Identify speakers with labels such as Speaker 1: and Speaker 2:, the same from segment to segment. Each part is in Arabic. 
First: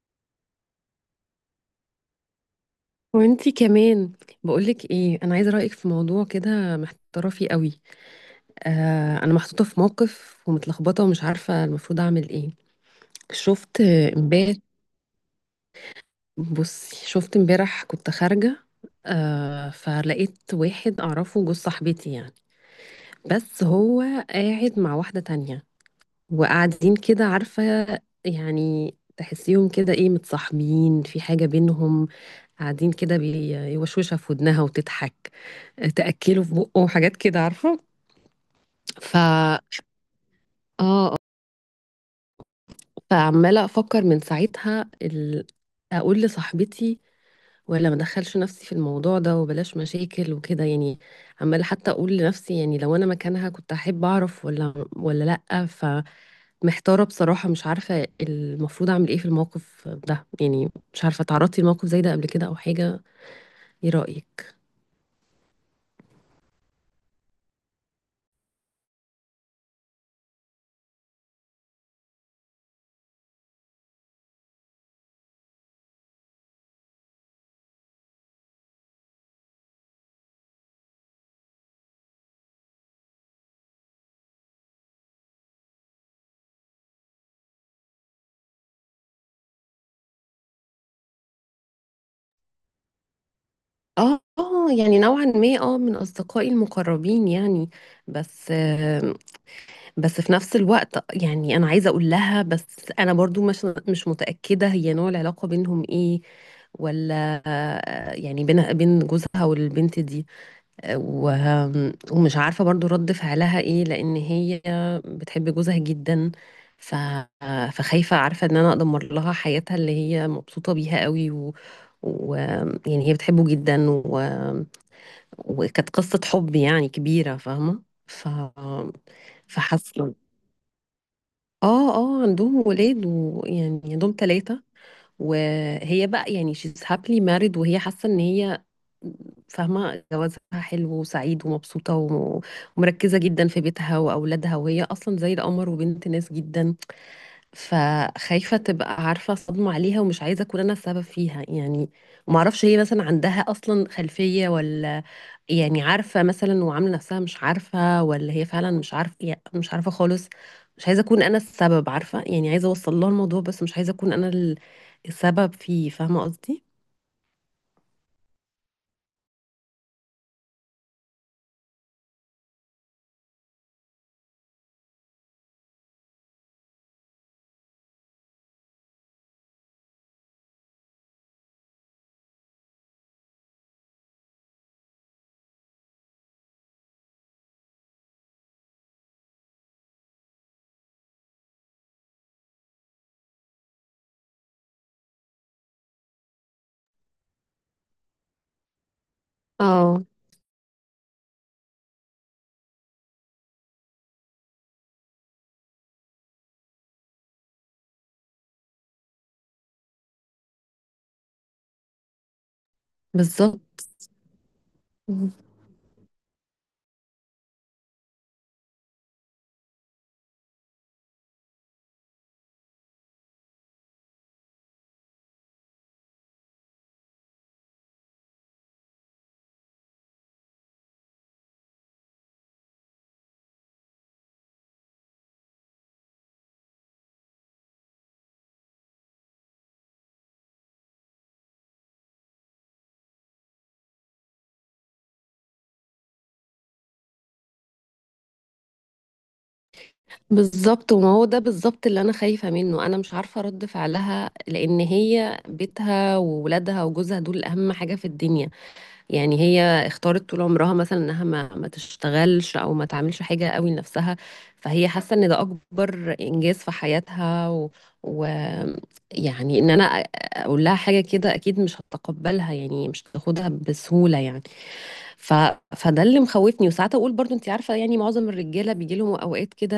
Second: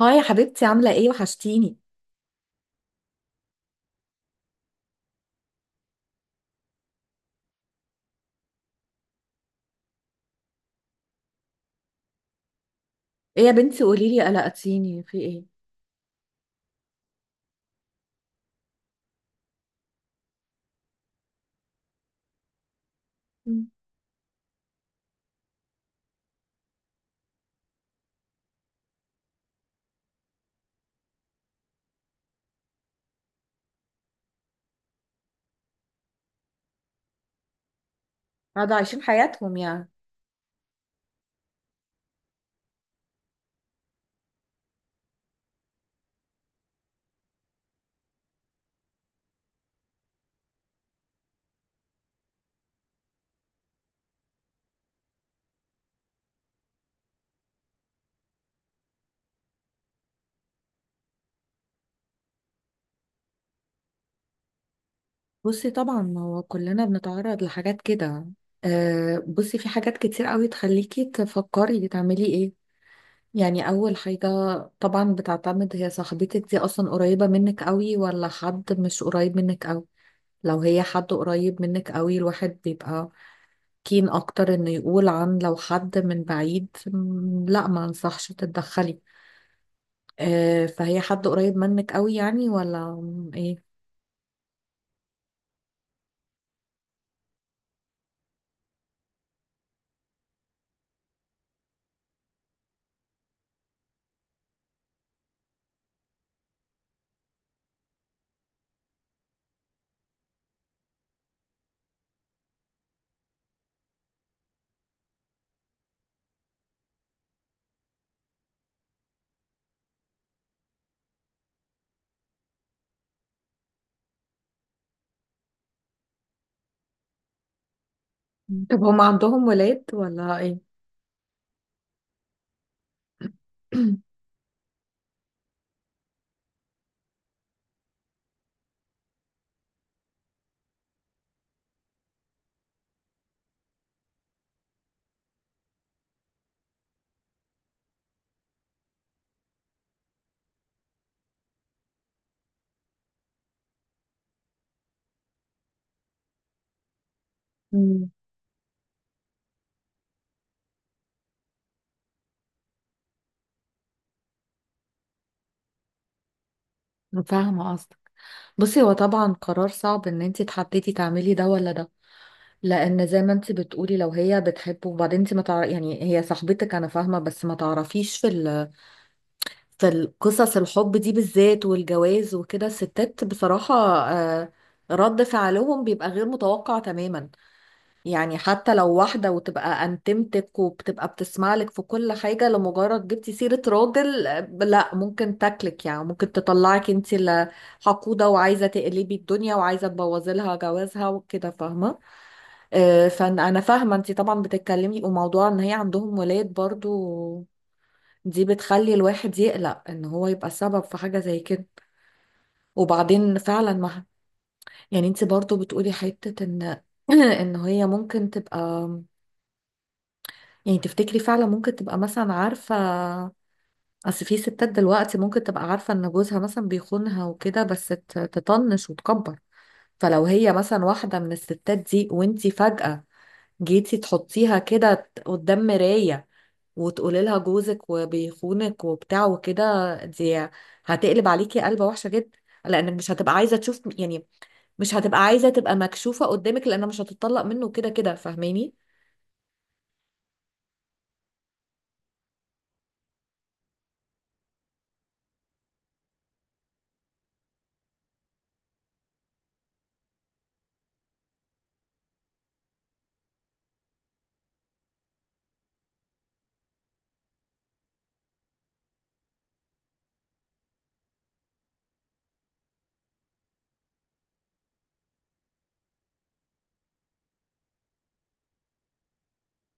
Speaker 1: هاي يا حبيبتي، عاملة ايه؟ وحشتيني.
Speaker 2: وانتي كمان. بقولك ايه، انا عايزه رايك في موضوع كده محتاره فيه قوي. آه انا محطوطه في موقف ومتلخبطه ومش عارفه المفروض اعمل ايه.
Speaker 1: ايه يا
Speaker 2: شفت
Speaker 1: بنتي، قوليلي،
Speaker 2: امبارح
Speaker 1: قلقتيني، في ايه؟
Speaker 2: بصي شفت امبارح كنت خارجه. آه فلقيت واحد اعرفه جوز صاحبتي يعني. بس
Speaker 1: مم.
Speaker 2: هو قاعد مع واحده تانية وقاعدين كده عارفه. يعني تحسيهم كده ايه، متصاحبين في حاجه بينهم. قاعدين كده بيوشوشها في ودنها وتضحك، تأكله في بقه وحاجات كده عارفة.
Speaker 1: قاعدة عايشين
Speaker 2: ف
Speaker 1: حياتهم يعني.
Speaker 2: آه. فعمالة أفكر من ساعتها أقول لصاحبتي، ولا ما أدخلش نفسي في الموضوع ده وبلاش مشاكل وكده يعني. عمالة حتى أقول لنفسي، يعني لو أنا مكانها كنت أحب أعرف ولا لأ. فمحتارة بصراحة، مش عارفة المفروض أعمل إيه في الموقف ده يعني. مش عارفة، تعرضتي لموقف زي ده قبل كده أو حاجة؟ إيه رأيك؟
Speaker 1: بصي، طبعا ما هو كلنا بنتعرض لحاجات كده. آه، بصي، في حاجات كتير قوي تخليكي تفكري تعملي ايه. يعني اول حاجة، طبعا بتعتمد، هي صاحبتك دي اصلا قريبة منك قوي ولا حد مش قريب منك قوي؟ لو هي حد قريب منك قوي، الواحد بيبقى كين اكتر انه يقول. عن لو حد من بعيد، لا، ما انصحش تتدخلي. آه، فهي حد قريب منك قوي يعني ولا ايه؟
Speaker 2: يعني نوعا ما، من اصدقائي المقربين يعني. بس بس في نفس الوقت يعني انا عايزه اقول لها. بس انا برضو مش متاكده هي نوع العلاقه بينهم ايه، ولا يعني بين بين جوزها والبنت دي. و- ومش عارفه برضو رد فعلها ايه، لان هي بتحب جوزها جدا. ف فخايفه عارفه ان انا ادمر لها حياتها اللي هي مبسوطه بيها قوي، و... و يعني هي بتحبه جدا، وكانت قصه حب يعني كبيره فاهمه.
Speaker 1: طب هم عندهم ولاد
Speaker 2: فحاسه.
Speaker 1: ولا ايه؟
Speaker 2: اه اه، عندهم ولاد، ويعني عندهم ثلاثة. وهي بقى يعني she's happily married، وهي حاسة ان هي فاهمة جوازها حلو وسعيد ومبسوطة، ومركزة جدا في بيتها وأولادها. وهي أصلا زي القمر وبنت ناس جدا. فخايفة تبقى عارفة صدمة عليها، ومش عايزة أكون أنا السبب فيها يعني. معرفش هي مثلا عندها أصلا خلفية، ولا يعني عارفة مثلا وعاملة نفسها مش عارفة،
Speaker 1: مم،
Speaker 2: ولا هي فعلا مش عارفة يعني، مش عارفة خالص. مش عايزة أكون أنا السبب عارفة يعني، عايزة أوصل لها الموضوع بس مش عايزة أكون أنا السبب فيه، فاهمة قصدي؟
Speaker 1: فاهمة قصدك. بصي، هو طبعا قرار صعب ان انت تحددي تعملي ده ولا ده. لان زي ما انت بتقولي، لو هي بتحبه، وبعدين انت ما تعرف، يعني هي صاحبتك، انا فاهمة، بس ما تعرفيش في في القصص الحب دي بالذات، والجواز وكده، الستات بصراحة، آه، رد فعلهم بيبقى غير متوقع تماما. يعني حتى لو واحدة وتبقى انتمتك وبتبقى بتسمع لك في كل حاجة، لمجرد جبتي سيرة راجل، آه، لا، ممكن تاكلك، يعني ممكن تطلعك انت اللي حقودة، وعايزة تقلبي الدنيا، وعايزة
Speaker 2: اه،
Speaker 1: تبوظي لها جوازها وكده، فاهمة؟ آه، فانا فاهمة، انت طبعا بتتكلمي، وموضوع ان هي عندهم ولاد برضو، دي بتخلي الواحد يقلق ان هو يبقى سبب في حاجة زي كده. وبعدين فعلا،
Speaker 2: بالظبط.
Speaker 1: ما يعني، انت برضو بتقولي حتة ان ان هي ممكن تبقى، يعني تفتكري فعلا ممكن تبقى مثلا، عارفة، أصل في ستات دلوقتي ممكن تبقى عارفة إن جوزها مثلا بيخونها وكده، بس تطنش وتكبر. فلو هي مثلا واحدة من الستات دي وانتي فجأة جيتي تحطيها كده قدام مراية، وتقولي لها جوزك وبيخونك وبتاع وكده، دي هتقلب عليكي قلبة وحشة جدا. لأنك مش هتبقى عايزة تشوف، يعني مش هتبقى عايزة تبقى مكشوفة قدامك، لأنها مش هتطلق منه كده كده، فاهماني؟
Speaker 2: بالظبط، وما هو ده بالظبط اللي انا خايفه منه. انا مش عارفه رد فعلها، لان هي بيتها وولادها وجوزها دول اهم حاجه في الدنيا. يعني هي اختارت طول عمرها مثلا انها ما تشتغلش او ما تعملش حاجه قوي لنفسها. فهي حاسه ان ده اكبر انجاز في حياتها، و... يعني ان انا اقول لها حاجه كده اكيد مش هتقبلها يعني، مش هتاخدها بسهوله يعني. ف... فده اللي مخوفني. وساعات اقول برضو، انت عارفه، يعني معظم الرجاله بيجي لهم اوقات كده،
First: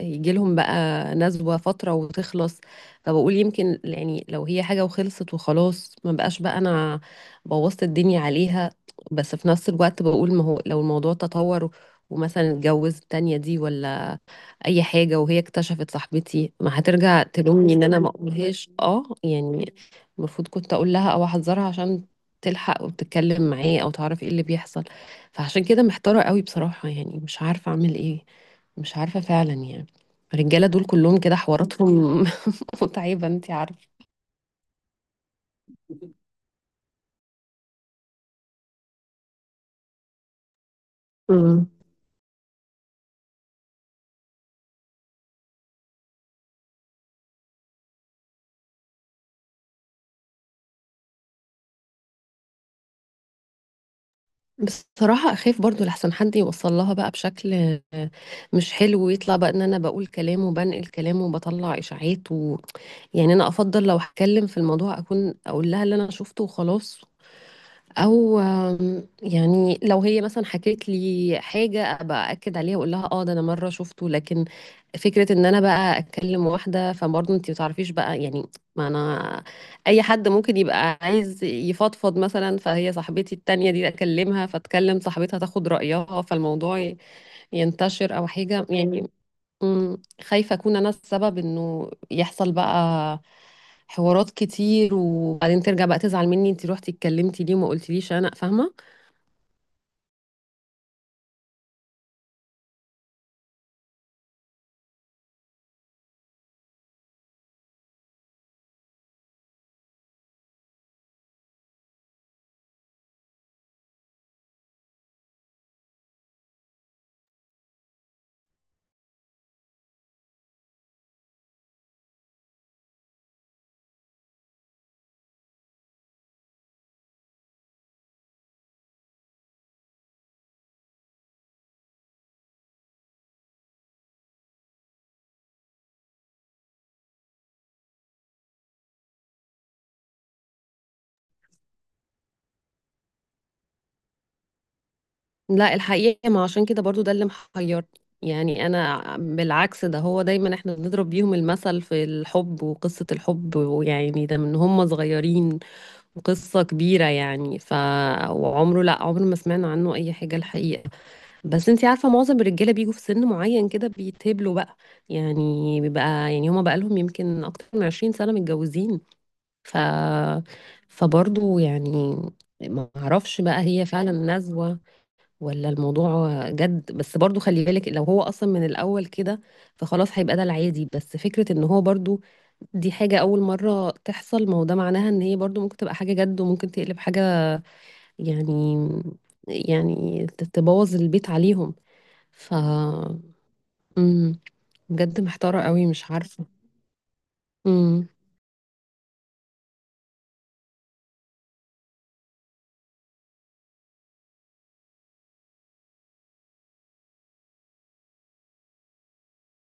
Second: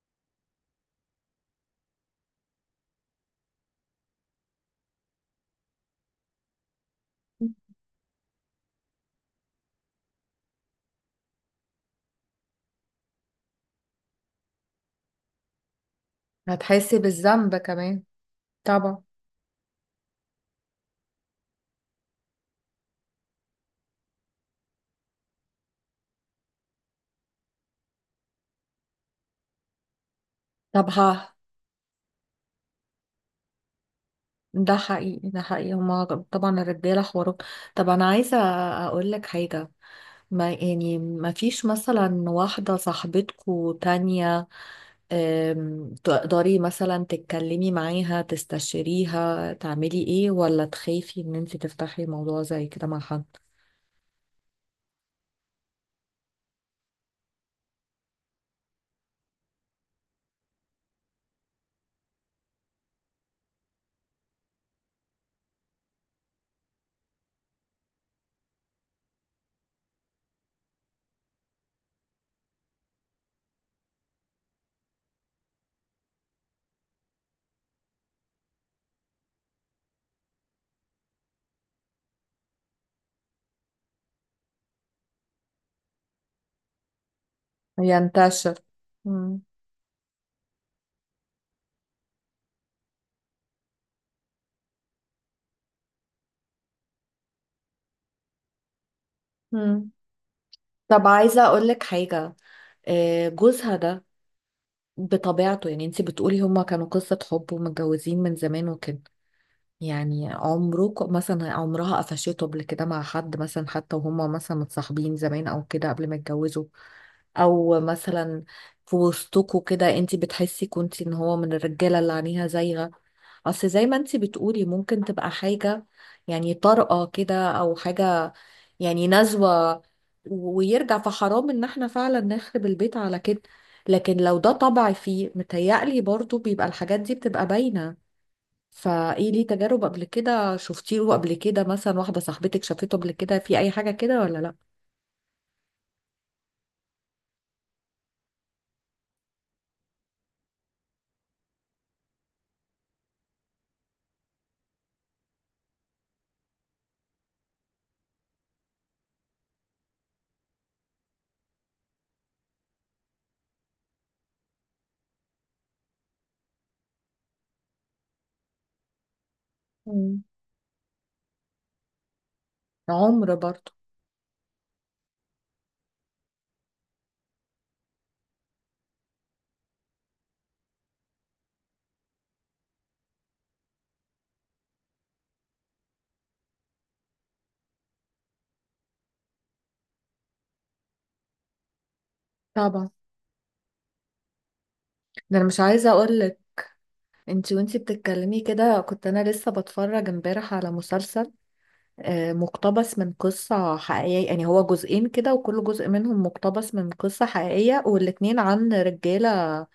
Speaker 2: يجي لهم بقى نزوه فتره وتخلص. فبقول يمكن يعني لو هي حاجه وخلصت وخلاص، ما بقاش بقى انا بوظت الدنيا عليها. بس في نفس الوقت بقول، ما هو لو الموضوع تطور ومثلا اتجوز التانية دي، ولا اي حاجه وهي اكتشفت صاحبتي، ما
Speaker 1: هتحسي
Speaker 2: هترجع
Speaker 1: بالذنب
Speaker 2: تلومني ان انا
Speaker 1: كمان.
Speaker 2: ما اقولهاش،
Speaker 1: طبعا.
Speaker 2: اه يعني. المفروض كنت اقول لها او احذرها عشان تلحق وتتكلم معاه او تعرف ايه اللي بيحصل. فعشان كده محتاره قوي بصراحه، يعني مش عارفه اعمل ايه. مش عارفه فعلا يعني. الرجاله دول
Speaker 1: طب
Speaker 2: كلهم
Speaker 1: ها،
Speaker 2: كده حواراتهم، متعبه انت عارفه.
Speaker 1: ده حقيقي، ده حقيقي، هما طبعا الرجالة حوارهم. طب أنا عايزة أقول لك حاجة، ما يعني ما فيش
Speaker 2: امم
Speaker 1: مثلا واحدة صاحبتكو تانية، تقدري مثلا تتكلمي معاها، تستشيريها تعملي ايه، ولا تخافي ان انت تفتحي موضوع زي كده مع حد
Speaker 2: بصراحة أخاف برضو لحسن حد يوصل لها بقى بشكل مش حلو، ويطلع بقى إن أنا بقول كلام وبنقل كلام وبطلع إشاعات. يعني انا افضل لو هتكلم في الموضوع اكون اقول لها اللي انا شفته وخلاص. او يعني لو هي مثلا حكيت لي حاجه ابقى اكد عليها واقول لها، اه ده انا مره شفته. لكن فكره ان انا بقى اتكلم واحده فبرضه انت ما تعرفيش بقى يعني، ما انا اي حد ممكن يبقى عايز يفضفض مثلا. فهي صاحبتي التانية دي اكلمها، فتكلم صاحبتها تاخد رايها فالموضوع ينتشر او
Speaker 1: ينتشر؟
Speaker 2: حاجه يعني.
Speaker 1: مم.
Speaker 2: خايفة أكون أنا السبب إنه يحصل بقى حوارات كتير، وبعدين ترجع بقى تزعل مني، أنت روحتي اتكلمتي ليه وما قلتليش، أنا فاهمة.
Speaker 1: مم. طب عايزة أقول لك حاجة، آه، جوزها ده بطبيعته، يعني انت بتقولي هما كانوا قصة حب ومتجوزين من زمان وكده، يعني عمرك مثلا عمرها قفشته قبل كده مع حد مثلا، حتى وهما مثلا متصاحبين زمان او كده قبل ما يتجوزوا؟ او مثلا في وسطكوا كده انت بتحسي كنتي ان هو من الرجاله اللي عينيها زايغه؟ اصل زي ما انت بتقولي، ممكن تبقى حاجه يعني طارئه كده او حاجه، يعني نزوه، ويرجع، فحرام ان احنا فعلا نخرب البيت على كده. لكن لو ده طبع فيه، متهيألي برضو بيبقى الحاجات دي بتبقى باينه. فايه، ليه تجارب قبل كده شفتيه قبل كده؟ مثلا واحدة صاحبتك شافته قبل كده في اي حاجة كده ولا لا؟
Speaker 2: لا الحقيقة، ما عشان كده برضو ده اللي محيرني. يعني أنا بالعكس، ده هو دايما إحنا بنضرب بيهم المثل في الحب وقصة الحب، ويعني ده من هم صغيرين وقصة كبيرة يعني. ف، وعمره، لا عمره ما سمعنا عنه أي حاجة الحقيقة. بس انتي عارفة معظم الرجالة بيجوا في سن معين كده بيتهبلوا بقى، يعني بيبقى يعني هما بقى لهم يمكن أكتر من 20 سنة متجوزين. ف
Speaker 1: مم.
Speaker 2: فبرضه يعني ما
Speaker 1: عمر
Speaker 2: اعرفش بقى
Speaker 1: برضه.
Speaker 2: هي فعلا نزوة ولا الموضوع جد. بس برضه خلي بالك لو هو أصلا من الأول كده فخلاص هيبقى ده العادي. بس فكرة ان هو برضه دي حاجة أول مرة تحصل، ما هو ده معناها ان هي برضه ممكن تبقى حاجة جد وممكن تقلب حاجة يعني، يعني تبوظ البيت عليهم. ف
Speaker 1: طبعا،
Speaker 2: امم بجد
Speaker 1: ده انا مش
Speaker 2: محتارة قوي
Speaker 1: عايزه
Speaker 2: مش
Speaker 1: اقول لك،
Speaker 2: عارفة.
Speaker 1: انت وانت
Speaker 2: امم.
Speaker 1: بتتكلمي كده، كنت انا لسه بتفرج امبارح على مسلسل، آه، مقتبس من قصة حقيقية، يعني هو جزئين كده، وكل جزء منهم مقتبس من قصة حقيقية، والاتنين عن رجالة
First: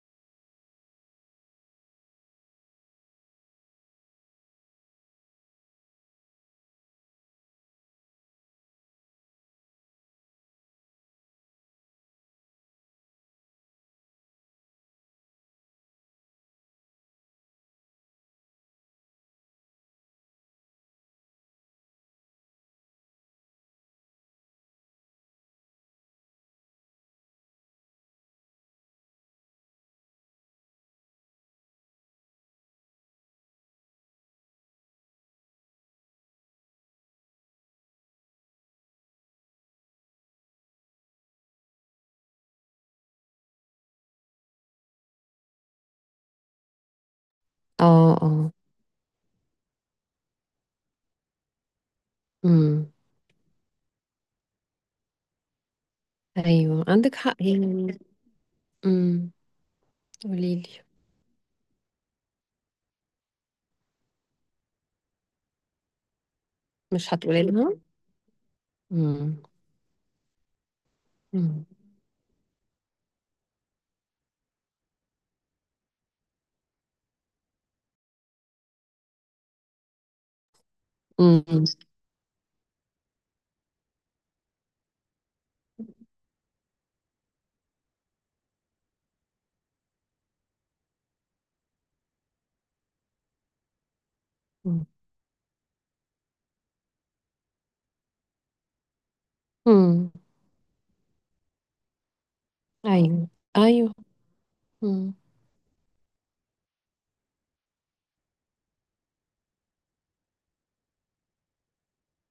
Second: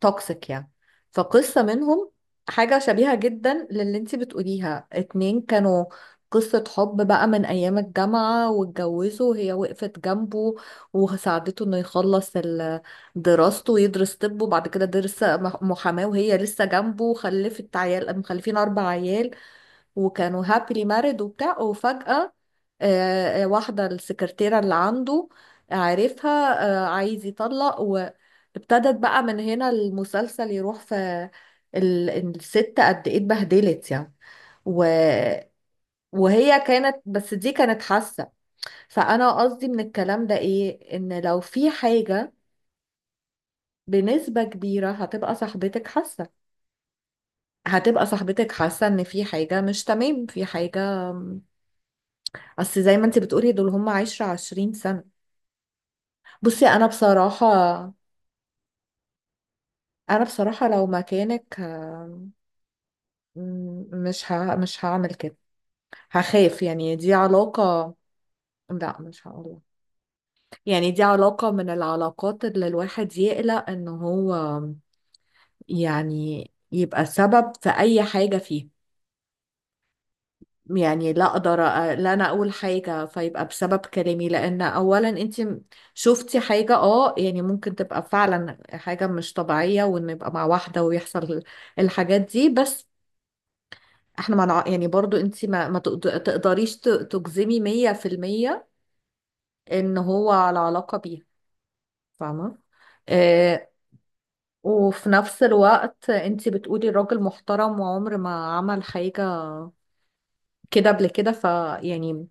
Speaker 1: توكسيك يعني. فقصة منهم حاجة شبيهة جدا للي انتي بتقوليها، اتنين كانوا قصة حب بقى من أيام الجامعة، واتجوزوا، وهي وقفت جنبه وساعدته إنه يخلص دراسته، ويدرس طب، وبعد كده درس محاماة، وهي لسه جنبه، وخلفت عيال، مخلفين 4 عيال، وكانوا هابلي مارد وبتاع، وفجأة واحدة السكرتيرة اللي عنده عارفها، عايز يطلق. وابتدت بقى من هنا المسلسل يروح في ال- الست قد ايه اتبهدلت يعني، و... وهي كانت، بس دي كانت حاسة. فأنا قصدي من الكلام ده إيه، إن لو في حاجة بنسبة كبيرة هتبقى صاحبتك حاسة هتبقى
Speaker 2: اه
Speaker 1: صاحبتك
Speaker 2: اه.
Speaker 1: حاسة إن في حاجة مش تمام، في حاجة، اصل
Speaker 2: امم.
Speaker 1: زي ما انت بتقولي دول هم 10-20 سنة. بصي
Speaker 2: ايوه
Speaker 1: انا
Speaker 2: عندك حق
Speaker 1: بصراحة
Speaker 2: يعني. امم.
Speaker 1: انا بصراحة
Speaker 2: قوليلي.
Speaker 1: لو مكانك، مش هعمل كده، هخاف، يعني دي
Speaker 2: مش هتقولي لها؟
Speaker 1: علاقة. لا، مش
Speaker 2: امم.
Speaker 1: هقول، يعني دي علاقة
Speaker 2: امم.
Speaker 1: من العلاقات اللي الواحد يقلق ان هو يعني يبقى سبب في اي حاجة فيه. يعني لا اقدر
Speaker 2: امم.
Speaker 1: لا، انا اقول حاجه فيبقى بسبب كلامي، لان اولا انت شفتي حاجه، يعني ممكن تبقى فعلا حاجه مش طبيعيه، وان يبقى مع واحده ويحصل الحاجات دي. بس احنا ما نع-
Speaker 2: أمم.
Speaker 1: يعني برضو انت ما تقدريش تجزمي 100% ان
Speaker 2: أمم.
Speaker 1: هو على علاقه بيها، فاهمه؟
Speaker 2: ايوه
Speaker 1: آه.
Speaker 2: ايوه.
Speaker 1: وفي
Speaker 2: امم.
Speaker 1: نفس الوقت انت بتقولي الراجل محترم وعمر ما عمل حاجه كده قبل كده، فيعني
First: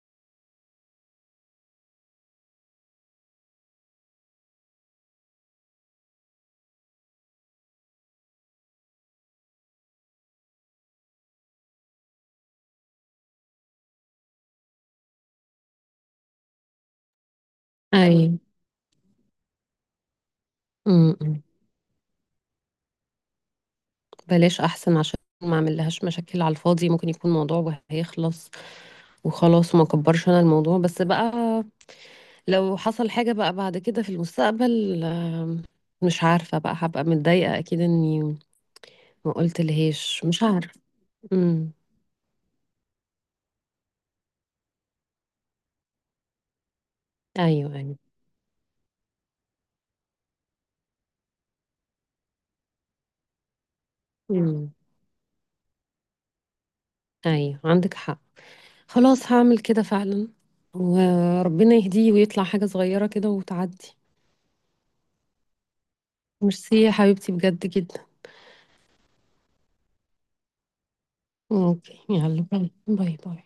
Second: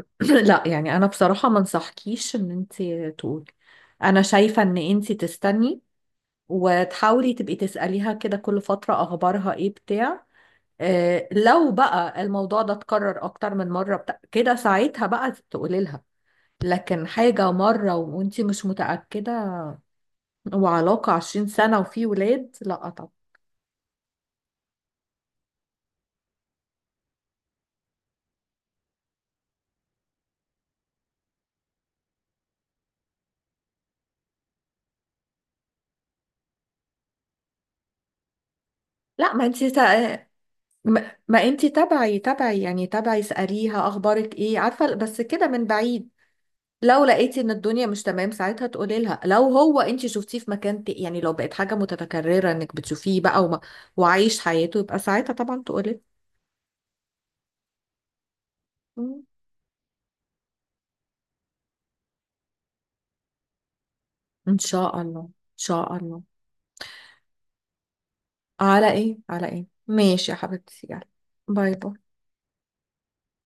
Speaker 1: لا، يعني انا بصراحة ما انصحكيش ان انت تقولي. انا شايفة ان انت تستني، وتحاولي تبقي تسأليها كده كل فترة، اخبارها ايه بتاع. آه، لو بقى الموضوع ده اتكرر اكتر من مرة بتاع كده، ساعتها بقى تقولي لها. لكن حاجة مرة
Speaker 2: ايوه.
Speaker 1: وانت مش متأكدة، وعلاقة
Speaker 2: امم. أمم.
Speaker 1: 20 سنة وفي ولاد، لا طبعا.
Speaker 2: بلاش احسن، عشان ما اعمل لهاش مشاكل على الفاضي. ممكن يكون موضوع وهيخلص وخلاص وما كبرش انا الموضوع. بس بقى لو حصل حاجة بقى بعد كده في المستقبل، مش عارفة بقى هبقى متضايقة أكيد إني ما
Speaker 1: لا ما
Speaker 2: قلت
Speaker 1: انت
Speaker 2: لهاش،
Speaker 1: تا...
Speaker 2: مش عارف.
Speaker 1: ما انت
Speaker 2: امم.
Speaker 1: تبعي اسأليها اخبارك ايه، عارفة، بس كده من بعيد. لو لقيتي ان
Speaker 2: ايوه
Speaker 1: الدنيا
Speaker 2: ايوه.
Speaker 1: مش تمام، ساعتها تقولي لها، لو هو انت شفتيه في مكان يعني لو بقت حاجه متكرره انك بتشوفيه بقى وعايش
Speaker 2: امم.
Speaker 1: حياته، يبقى ساعتها طبعا تقولي.
Speaker 2: ايوه عندك حق.
Speaker 1: مم.
Speaker 2: خلاص هعمل كده فعلا، وربنا يهديه ويطلع حاجة صغيرة كده وتعدي.
Speaker 1: ان شاء الله، ان شاء الله.
Speaker 2: ميرسي يا حبيبتي بجد جدا.
Speaker 1: على ايه، على ايه، ماشي يا حبيبتي، يلا، باي
Speaker 2: اوكي
Speaker 1: باي.
Speaker 2: يلا، باي باي باي.